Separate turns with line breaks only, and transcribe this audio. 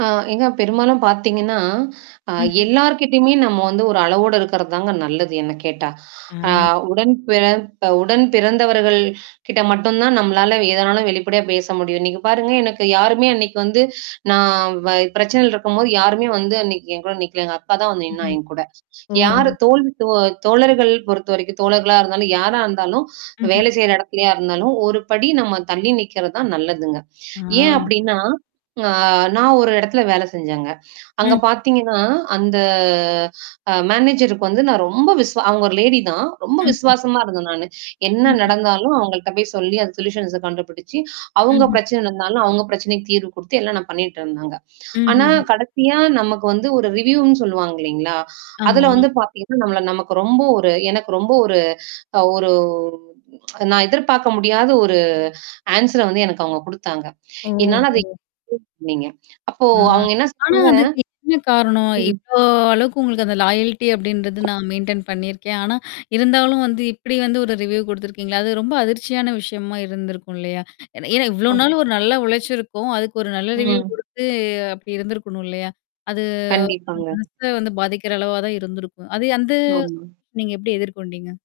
ஆ ஏங்க பெரும்பாலும் பாத்தீங்கன்னா, அ
ம்ஹ்ம்.
எல்லார்கிட்டயுமே நம்ம வந்து ஒரு அளவோடு இருக்கிறது தாங்க நல்லது என்ன கேட்டா. அ
அ.
உடன் பிறத்த உடன் பிறந்தவர்கள் கிட்ட மட்டும் தான் நம்மளால எதனாலும் வெளிப்படையா பேச முடியும். நீங்க பாருங்க எனக்கு யாருமே அன்னைக்கு வந்து நான் வ பிரச்சனைல இருக்கும்போது, யாருமே வந்து அன்னைக்கு என் கூட நிக்கலங்க, அக்கா தான் வந்து நின்னா
ம்ஹ்ம்.
என் கூட. யார்
ஓ!
தோழி தோ தோழர்கள் பொறுத்தவரைக்கும் தோழர்களா இருந்தாலும் யாரா இருந்தாலும்,
ம்ஹ்ம்.
வேலை செய்ற இடத்துலயா இருந்தாலும், ஒரு படி நம்ம தள்ளி நிக்கிறது தான் நல்லதுங்க. ஏன்
ஆ.
அப்படின்னா, அ நான் ஒரு இடத்துல வேலை செஞ்சேங்க. அங்க
ம்ஹ்ம்.
பாத்தீங்கன்னா, அந்த அ மேனேஜருக்கு வந்து நான் ரொம்ப விஸ் அவங்க ஒரு லேடி தான். ரொம்ப
ம்ஹ்ம்.
விஸ்வாசமா இருந்தேன் நானு, என்ன
ம்ஹ்ம்.
நடந்தாலும் அவங்கள்ட்ட போய் சொல்லி அது சொல்யூஷன்ஸ கண்டுபிடிச்சு, அவங்க
ம்ஹ்ம்.
பிரச்சனை நடந்தாலும், அவங்க பிரச்சனைக்கு தீர்வு குடுத்து எல்லாம் நான் பண்ணிட்டு இருந்தேங்க. ஆனா
ம்ஹ்ஹ்ம்.
கடைசியா நமக்கு வந்து ஒரு ரிவ்யூன்னு சொல்லுவாங்க இல்லைங்களா? அதுல
ஆமா.
வந்து பாத்தீங்கன்னா, நம்மள நமக்கு ரொம்ப ஒரு எனக்கு ரொம்ப ஒரு அ ஒரு நான் எதிர்பாக்க முடியாத ஒரு ஆன்சர வந்து எனக்கு அவங்க குடுத்தாங்க. என்னால [unintelligible]
ஓஹோ!
அப்போ
அ.
அவுங்க என்ன
ஆனா,
சொல்றாங்க?
அதுக்கு என்ன காரணம்?
ம்.
இவ்ளோ அளவுக்கு உங்களுக்கு அந்த லாயால்டி அப்டின்றது, நான் மெயின்டெயின் பண்ணியிருக்கேன். ஆனா இருந்தாலும் வந்து இப்படி வந்து ஒரு ரிவ்யூ குடுத்துருக்கீங்களே? அது ரொம்ப அதிர்ச்சியான விஷயமா இருந்திருக்கும் இல்லையா? ஏன்னா இவ்வளோ
ஹா.
நாள் ஒரு நல்ல உழைச்சிருக்கும். அதுக்கு ஒரு நல்ல ரிவ்யூ
ம்.
குடுத்து, அப்படி இருந்திருக்கணும் இல்லையா? அது அந்த
கண்டிப்பாங்க.
மனச வந்து பாதிக்கிற அளவா தான் இருந்திருக்கும். அது வந்து
ஆமா.
நீங்க எப்படி எதிர்கொண்டீங்க?